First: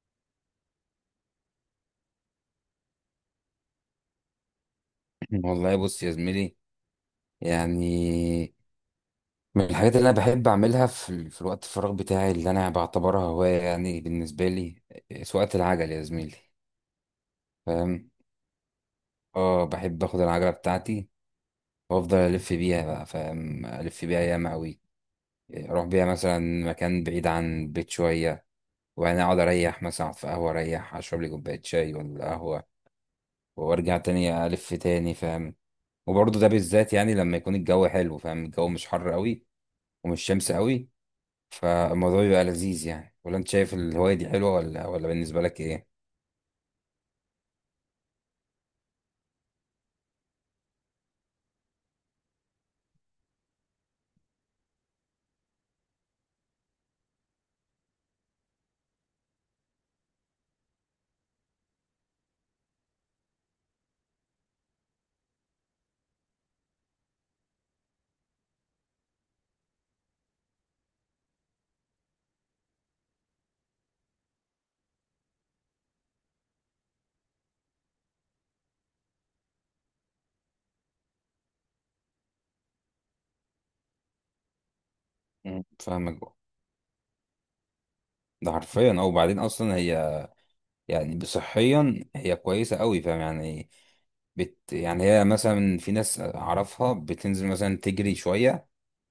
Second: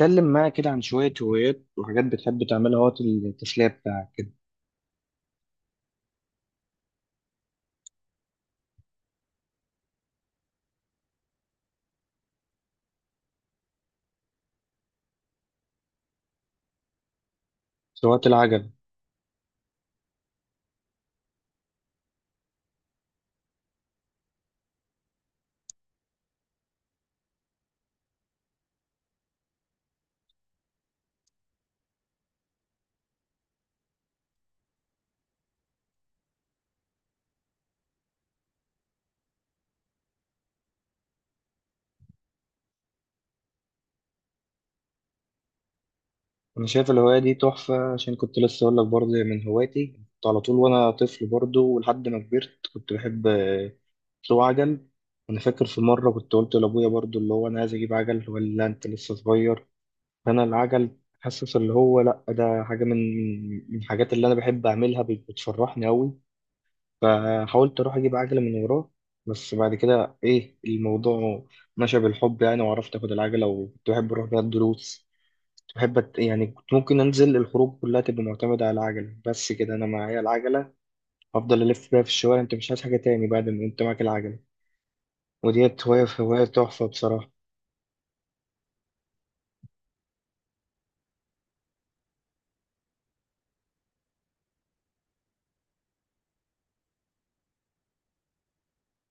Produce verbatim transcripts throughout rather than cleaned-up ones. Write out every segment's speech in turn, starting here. اتكلم معايا كده عن شوية هوايات وحاجات بتحب تعملها وقت التسلية بتاعك كده. والله بص يا زميلي. يعني من الحاجات اللي انا بحب اعملها في, ال- في الوقت الفراغ بتاعي اللي انا بعتبرها هوايه يعني بالنسبه لي، آه، سواقه العجل يا زميلي، في فاهم؟ وقت العجل؟ اه بحب اخد العجله بتاعتي وافضل الف بيها بقى، فاهم؟ الف بيها ياما قوي. اروح بيها مثلا مكان بعيد عن البيت شويه، وبعدين اقعد اريح، مثلا أقعد في قهوه اريح اشرب لي كوبايه شاي ولا قهوه، وارجع تاني الف تاني، فاهم؟ وبرضه ده بالذات يعني لما يكون الجو حلو، فاهم؟ الجو مش حر قوي ومش شمس قوي، فالموضوع بيبقى لذيذ يعني. ولا انت شايف الهواية دي حلوة ولا ولا بالنسبة لك ايه؟ أنا شايف الهواية دي تحفة، عشان كنت لسه أقول لك برضه هي من هواياتي، كنت على طول وأنا طفل برضه ولحد ما كبرت كنت بحب آه، أسوق عجل. أنا فاكر في مرة كنت قلت لأبويا برضه اللي هو أنا عايز أجيب عجل، ولا أنت لسه صغير؟ فأنا العجل حاسس اللي هو لأ، ده حاجة من من الحاجات اللي أنا بحب أعملها، بت- بتفرحني أوي. فحاولت اروح اجيب عجله من وراه، بس بعد كده ايه الموضوع مشى بالحب يعني، وعرفت اخد العجله، وكنت بحب اروح بيها الدروس. كنت بحب أت- يعني كنت ممكن انزل الخروج كلها تبقى معتمده على العجله، بس كده انا معايا العجله، افضل الف بيها في الشوارع. انت مش عايز حاجه تاني بعد ما انت معاك العجله، مم. وديت هوايه، فاهمك. هوايه تحفه بصراحه. ده حرفيا. او بعدين اصلا هي يعني صحيا هي كويسة قوي، فاهم يعني؟ بت يعني هي مثلا في ناس اعرفها بتنزل مثلا تجري شوية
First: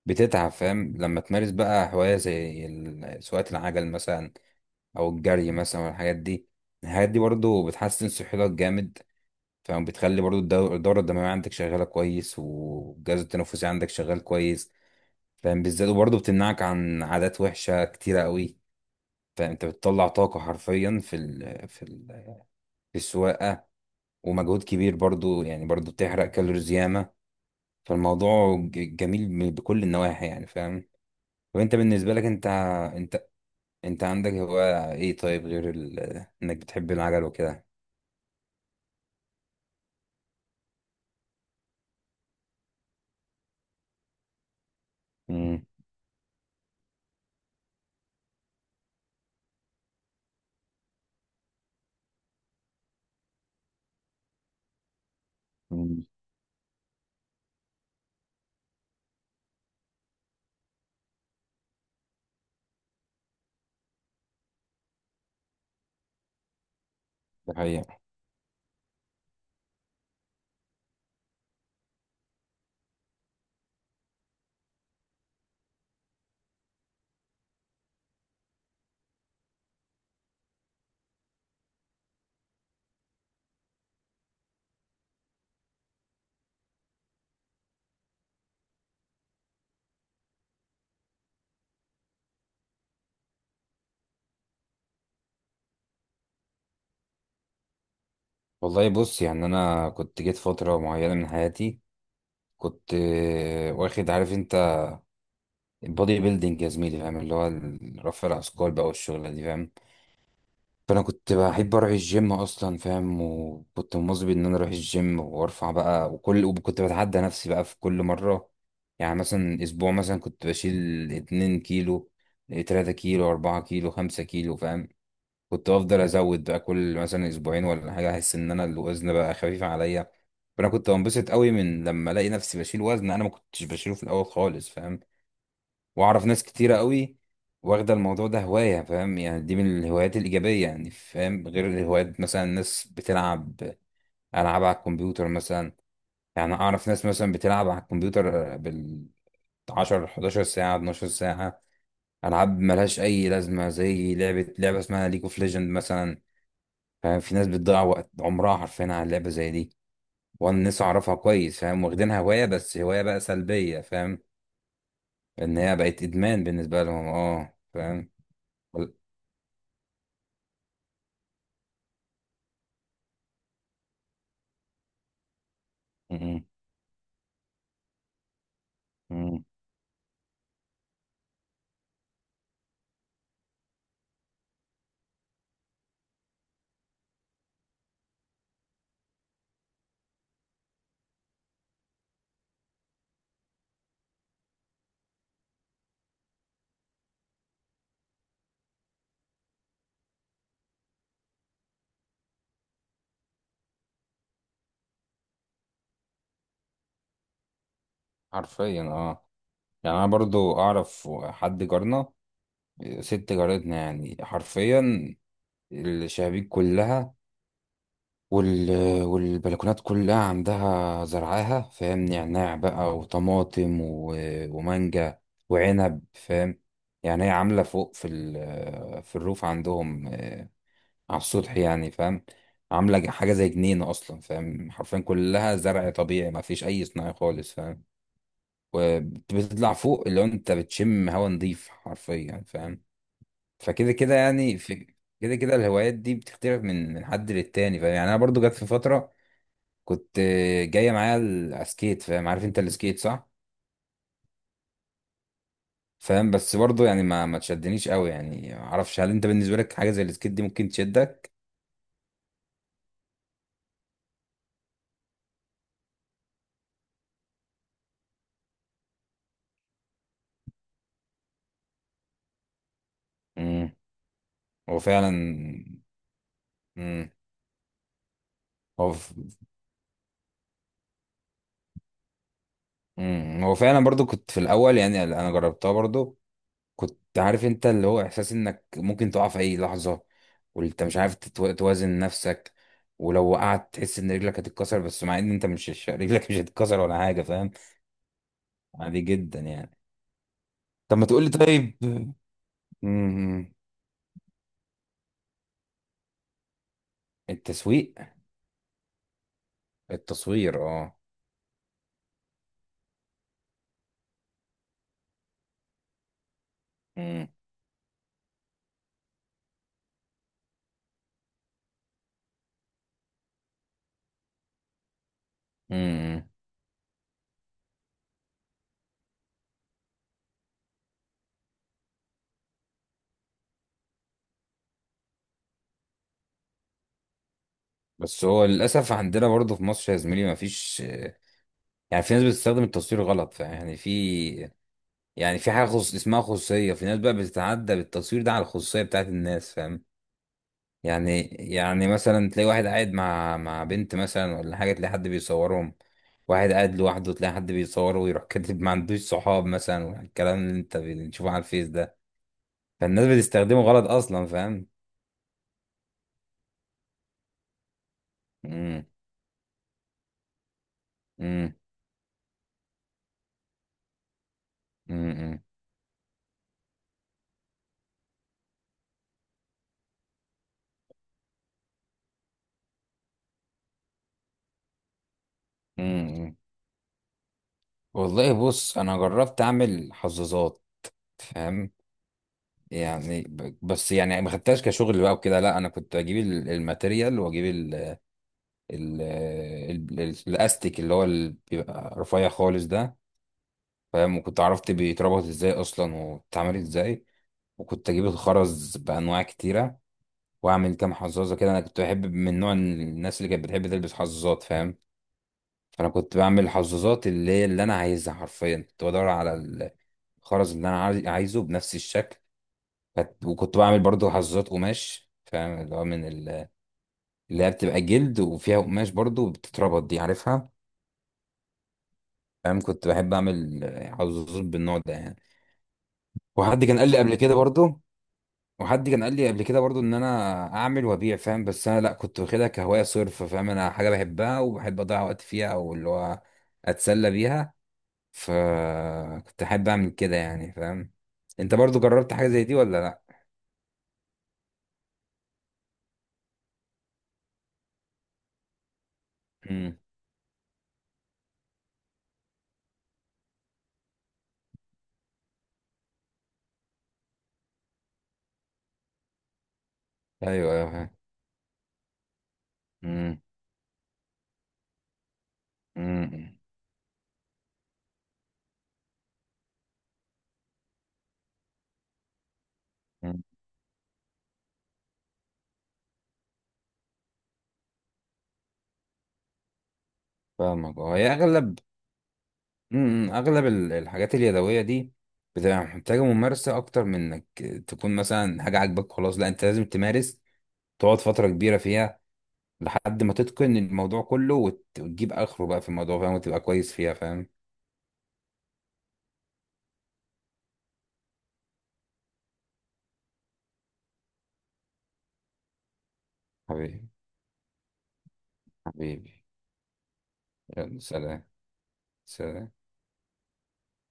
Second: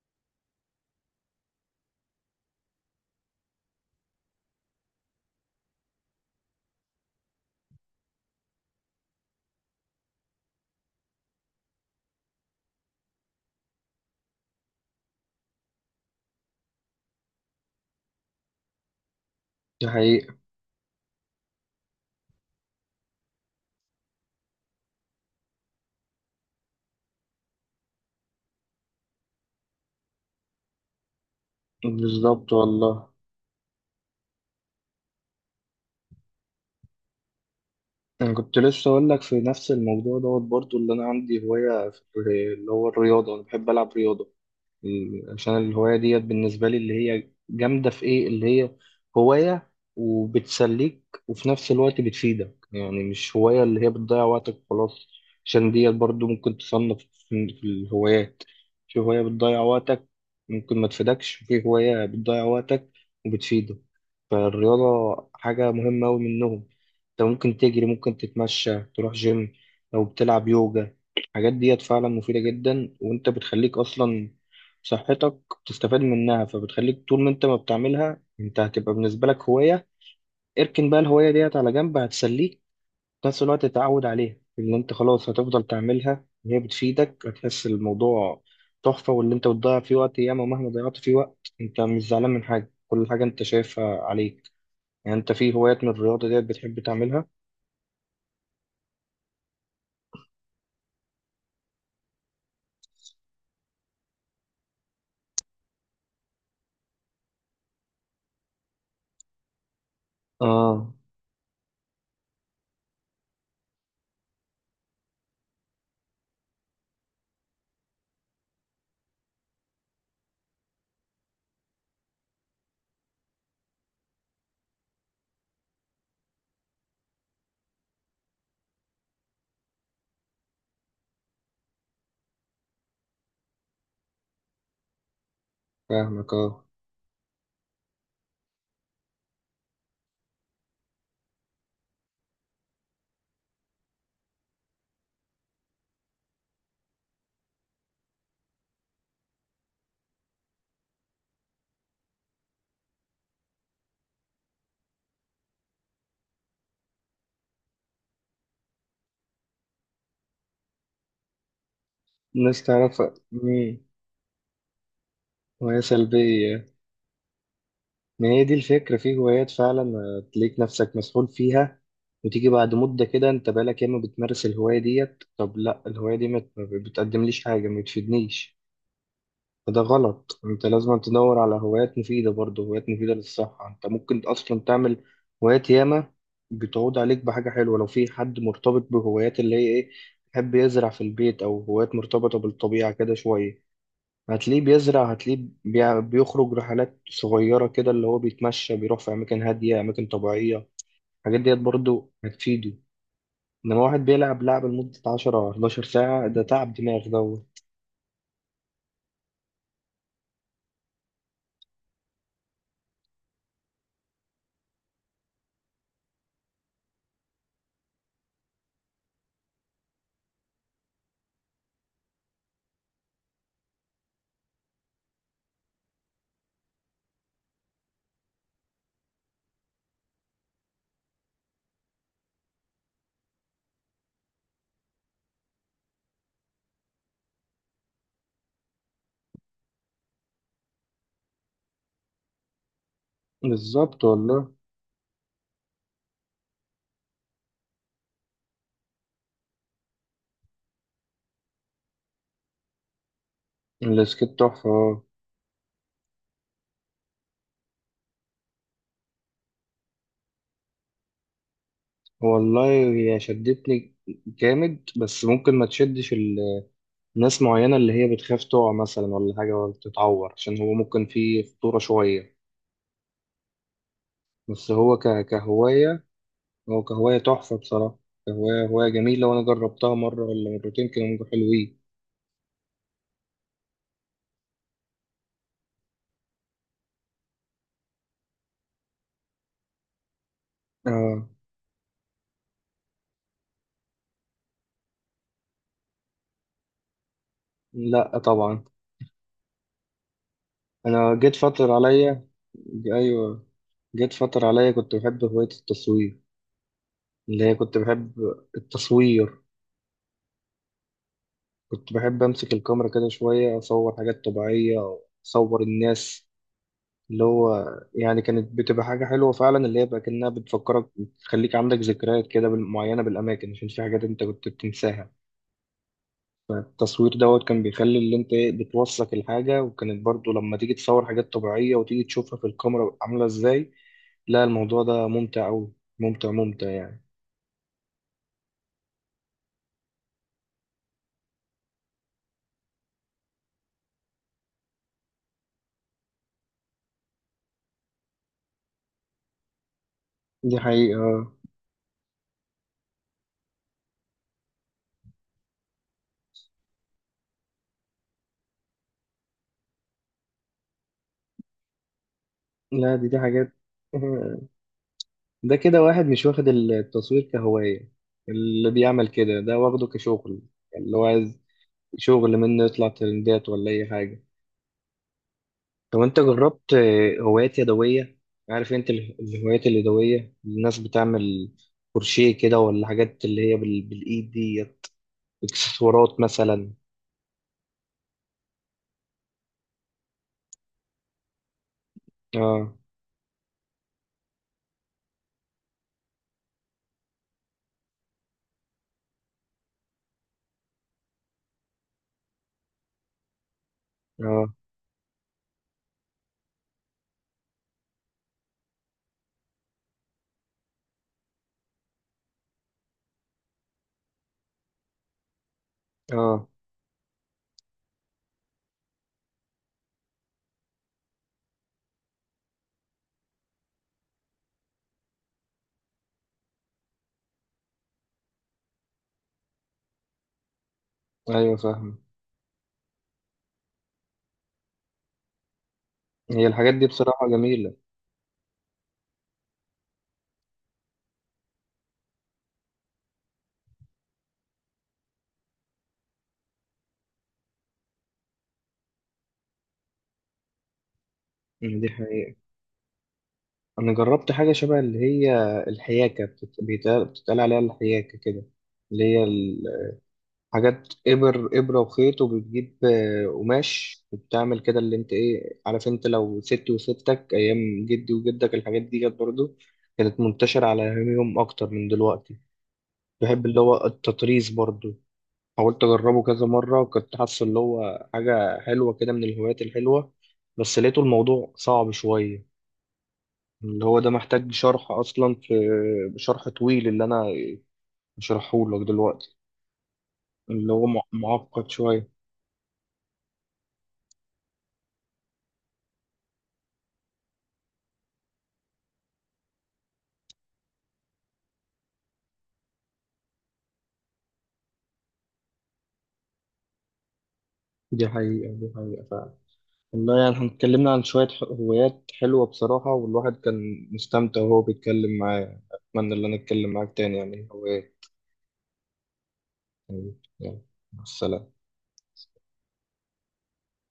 بتتعب، فاهم؟ لما تمارس بقى هواية زي ال- سواقة العجل مثلا او الجري مثلا والحاجات دي، الحاجات دي برضو بتحسن صحتك جامد، فاهم؟ بتخلي برضو الدو- الدورة الدموية عندك شغالة كويس والجهاز التنفسي عندك شغال كويس، فاهم؟ بالذات. وبرضه بتمنعك عن عادات وحشة كتيرة قوي. فانت دي بتطلع حقيقه. طاقة حرفيا في ال في ال في السواقة، ومجهود كبير برضه يعني، برضه بتحرق كالوريز ياما. فالموضوع ج- جميل من- بكل النواحي يعني، فاهم؟ طب انت بالنسبة لك انت بالظبط والله. انت انت عندك هواية ايه طيب غير ال- انك بتحب العجل وكده؟ انا كنت لسه اقول لك في نفس الموضوع دوت برضو، اللي انا عندي هوايه في اللي هو الرياضه، انا بحب العب رياضه. إيه، عشان امم الهواية ديت بالنسبة لي اللي هي جامدة في إيه، اللي هي هواية وبتسليك وفي نفس الوقت بتفيدك، يعني مش هواية اللي هي بتضيع وقتك خلاص. عشان ديت أمم، برضو ممكن تصنف في في الهوايات. في هواية بتضيع وقتك ممكن ما تفيدكش، وفي هواية بتضيع وقتك وبتفيدك. فالرياضة حاجة مهمة أوي منهم. أنت ده ممكن تجري، حقيقة. ممكن تتمشى، تروح جيم، أو بتلعب يوجا. الحاجات ديت فعلا مفيدة جدا، وأنت بتخليك أصلا صحتك بتستفاد منها. فبتخليك طول ما انت ما بتعملها انت هتبقى بالنسبة لك هواية، اركن بقى الهواية ديت على جنب، هتسليك في نفس الوقت تتعود عليها اللي انت خلاص هتفضل تعملها، وهي بتفيدك. هتحس الموضوع تحفة، واللي انت بتضيع فيه وقت ياما مهما ضيعت فيه وقت انت مش زعلان من حاجة، كل حاجة انت شايفها عليك. يعني انت في هوايات من الرياضة ديت بتحب تعملها؟ والله بص يعني انا كنت جيت فترة معينة من حياتي، كنت آه، واخد، عارف انت، بودي بيلدينج يا زميلي، فاهم؟ اللي هو ال- رفع الاثقال بقى والشغله دي، فاهم؟ اه. فانا كنت بحب اروح الجيم اصلا، فاهم؟ وكنت مواظب ان انا اروح الجيم وارفع بقى وكل، وكنت بتعدى نفسي بقى في كل مره. يعني مثلا اسبوع مثلا كنت بشيل 2 كيلو، 3 كيلو، 4 كيلو، 5 كيلو، فاهم؟ كنت افضل ازود بقى كل مثلا اسبوعين ولا حاجه، احس ان انا الوزن بقى خفيف عليا، فانا كنت بنبسط قوي من لما الاقي نفسي بشيل وزن انا ما كنتش بشيله في الاول خالص، فاهم؟ واعرف فاهمك ناس اه. كتيرة قوي واخدة الموضوع ده هواية، فاهم؟ يعني دي من الهوايات الإيجابية يعني، فاهم؟ غير الهوايات مثلا ناس بتلعب ألعاب على الكمبيوتر مثلا. يعني أعرف ناس مثلا بتلعب على الكمبيوتر بال عشرة ساعة، 11 ساعة، 12 ساعة، ألعاب ملهاش أي لازمة، زي لعبة لعبة اسمها ليج اوف ليجند مثلا، فاهم؟ في ناس بتضيع وقت عمرها حرفيا على لعبة زي دي. وأنا ناس أعرفها كويس، فاهم؟ واخدينها هواية الناس بس تعرف. هواية بقى مم. سلبية، فاهم؟ إن هي هواية بقت إدمان سلبية. بالنسبة لهم. أه ما هي دي فاهم. الفكرة، في هوايات فعلا آه، تلاقيك نفسك مسحول فيها، وتيجي بعد مدة كده انت بقالك ياما بتمارس الهواية ديت، طب لا الهواية دي ما ما بتقدمليش حاجة، ما بتفيدنيش. مم. فده غلط، انت لازم تدور على هوايات مفيدة برضه، هوايات مفيدة للصحة. انت ممكن اصلا تعمل هوايات ياما بتعود عليك بحاجة حلوة. لو في حد مرتبط بهوايات اللي هي ايه، يحب يزرع في البيت، او هوايات مرتبطة بالطبيعة كده شوية، هتلاقيه بيزرع، هتلاقيه بيع- بيخرج رحلات صغيرة كده، اللي هو بيتمشى، بيروح في أماكن هادية، أماكن طبيعية. الحاجات ديت برضو هتفيده. إنما واحد بيلعب لعبة لمدة عشرة أو حداشر ساعة، ده تعب دماغ دوت. حرفيا. اه يعني انا برضو اعرف حد جارنا، ست جارتنا، يعني حرفيا الشبابيك كلها وال... والبلكونات كلها عندها زرعاها، فاهم؟ نعناع بقى وطماطم و... ومانجا وعنب، فاهم؟ يعني هي عاملة فوق في ال... في الروف عندهم، آه، على السطح يعني، فاهم؟ عاملة حاجة زي جنينة أصلا، فاهم؟ حرفيا كلها زرع طبيعي ما فيش أي صناعي خالص، فاهم؟ وبتطلع فوق اللي هو انت بتشم هوا نضيف حرفيا يعني، فاهم؟ فكده بالظبط كده والله. يعني في كده كده الهوايات دي بتختلف من من حد للتاني، فاهم؟ يعني انا برضو جت في فتره كنت آه، جايه معايا ال- على السكيت، فاهم؟ عارف انت السكيت صح؟ السكيت تحفة آه. فاهم. بس برضو يعني ما ما تشدنيش قوي يعني. ما اعرفش هل انت بالنسبه لك حاجه زي السكيت دي ممكن تشدك؟ والله هي شدتني جامد، بس ممكن ما تشدش ال- ناس معينة اللي هي بتخاف تقع مثلا ولا حاجة، ولا تتعور، عشان هو ممكن فيه خطورة شوية. امم بس هو هو فعلا. ك- كهواية، هو امم كهواية تحفة بصراحة. كهواية هواية هو ف- جميلة، وأنا جربتها مرة ولا مرتين، كانوا حلوين. مم. هو فعلا. برضو كنت في الاول يعني انا جربتها برضو، كنت عارف انت اللي هو احساس انك ممكن تقع في اي لحظة وانت مش عارف آه. تتو- توازن نفسك، ولو وقعت تحس ان رجلك هتتكسر، بس مع ان انت مش مش- رجلك مش هتتكسر ولا حاجة، فاهم؟ لا طبعا. عادي جدا يعني. طب ما أنا تقول لي جيت فترة طيب. عليا. امم، أيوة. جيت فترة عليا كنت بحب هواية التصوير، اللي هي كنت التسويق بحب التصوير. التصوير. اه كنت بحب أمسك الكاميرا كده شوية، أصور حاجات طبيعية أو أصور الناس. اللي امم، هو يعني كانت بتبقى حاجة حلوة فعلا، اللي هي بقى كأنها بتفكرك، بتخليك عندك ذكريات كده بال- معينة بالأماكن، عشان في حاجات أنت كنت بتنساها. امم. التصوير دوت كان بيخلي اللي انت ايه بتوثق الحاجة، وكانت برضو لما تيجي تصور حاجات طبيعية وتيجي تشوفها في الكاميرا عاملة ازاي، لا الموضوع ده ممتع أوي. ممتع ممتع يعني. بس هو للاسف عندنا برضه في مصر يا زميلي ما فيش، يعني في ناس بتستخدم التصوير غلط، فيعني في يعني في حاجة خص... اسمها خصوصية. في ناس بقى بتتعدى بالتصوير ده على الخصوصية بتاعت الناس، فاهم؟ دي حقيقة يعني آه. يعني مثلا تلاقي واحد قاعد مع مع بنت مثلا ولا حاجة، تلاقي حد بيصورهم. واحد قاعد لوحده تلاقي حد بيصوره ويروح كاتب ما عندوش صحاب مثلا، والكلام اللي انت بتشوفه على الفيس ده. لا دي فالناس دي حاجات بتستخدمه غلط اصلا، آه. فاهم؟ ده كده واحد مش واخد التصوير كهواية، اللي امم بيعمل كده ده واخده كشغل. يعني اللي هو عايز امم شغل منه يطلع ترندات ولا أي حاجة. امم طب انت جربت آه، هوايات يدوية؟ عارف انت ال- الهوايات اليدوية الناس بتعمل كروشيه كده، ولا حاجات اللي هي بال... بالايد دي، اكسسوارات امم مثلا. والله بص انا جربت اعمل حظاظات، فاهم؟ اه. يعني ب- بس يعني ما خدتهاش كشغل بقى وكده، لا انا كنت اجيب ال- الماتيريال، واجيب ال ال ال- ال- الاستيك اللي هو ال- بيبقى رفيع خالص ده، فاهم؟ وكنت اه. عرفت بيتربط ازاي اصلا وبتتعمل ازاي. وكنت اجيب الخرز بانواع كتيره، واعمل كام حظاظه كده. انا كنت بحب من نوع الناس اللي كانت بتحب تلبس حظاظات، فاهم؟ فانا كنت بعمل اه. الحظاظات اللي هي اللي انا عايزها حرفيا. كنت بدور على الخرز اللي انا عايز- عايزه بنفس الشكل. فت- وكنت بعمل برضو حظاظات قماش، فاهم؟ اللي هو من ال- اللي هي بتبقى جلد وفيها قماش برضو، بتتربط دي عارفها؟ ايوه فاهم. فاهم. كنت بحب اعمل حظاظات بالنوع ده يعني. هي وحد الحاجات كان دي قال لي قبل بصراحة كده جميلة. برضو وحد كان قال لي قبل كده برضو ان انا اعمل وابيع، فاهم؟ بس انا لا، كنت واخدها كهوايه صرف، فاهم؟ انا حاجه بحبها وبحب اضيع وقت فيها، او اللي هو اتسلى بيها. فكنت احب اعمل كده يعني، فاهم؟ انت يعني برضو دي جربت حاجه حقيقة. زي دي ولا لا؟ انا جربت حاجة شبه اللي هي الحياكة، بتت- بيتقال بتتقال عليها الحياكة كده، اللي هي امم ال- حاجات إبر، إبرة وخيط، وبتجيب آه، قماش وبتعمل كده اللي أنت إيه، عارف أنت لو ستي وستك أيام جدي وجدك الحاجات دي كانت برضه كانت ايوه، منتشرة ايوه، على فاهم. أيامهم أكتر من دلوقتي. امم بحب اللي هو التطريز برضه، حاولت أجربه امم كذا مرة، وكنت حاسه اللي هو حاجة حلوة كده من الهوايات الحلوة، بس لقيته الموضوع صعب شوية. أمم. اللي هو ده محتاج شرح أصلا، في شرح طويل اللي أنا شرحهولك دلوقتي. اللي فاهمك. هو اه مع- هي اغلب معقد شوية. امم اغلب ال- الحاجات اليدويه دي بتبقى محتاجه ممارسه اكتر من انك تكون مثلا حاجه عاجباك خلاص، لا انت لازم تمارس، تقعد فتره كبيره فيها لحد ما تتقن الموضوع كله وت- وتجيب اخره بقى في الموضوع، فاهم؟ وتبقى كويس فيها، فاهم؟ دي حقيقة، دي حقيقة فعلا. والله يعني احنا اتكلمنا عن شوية ح- هوايات حلوة بصراحة، والواحد كان مستمتع وهو بيتكلم معايا. أتمنى إن أنا أتكلم حبيبي معاك تاني يعني هوايات. حبيبي، يعني يلا، يلا مع سلام. السلامة. سلام.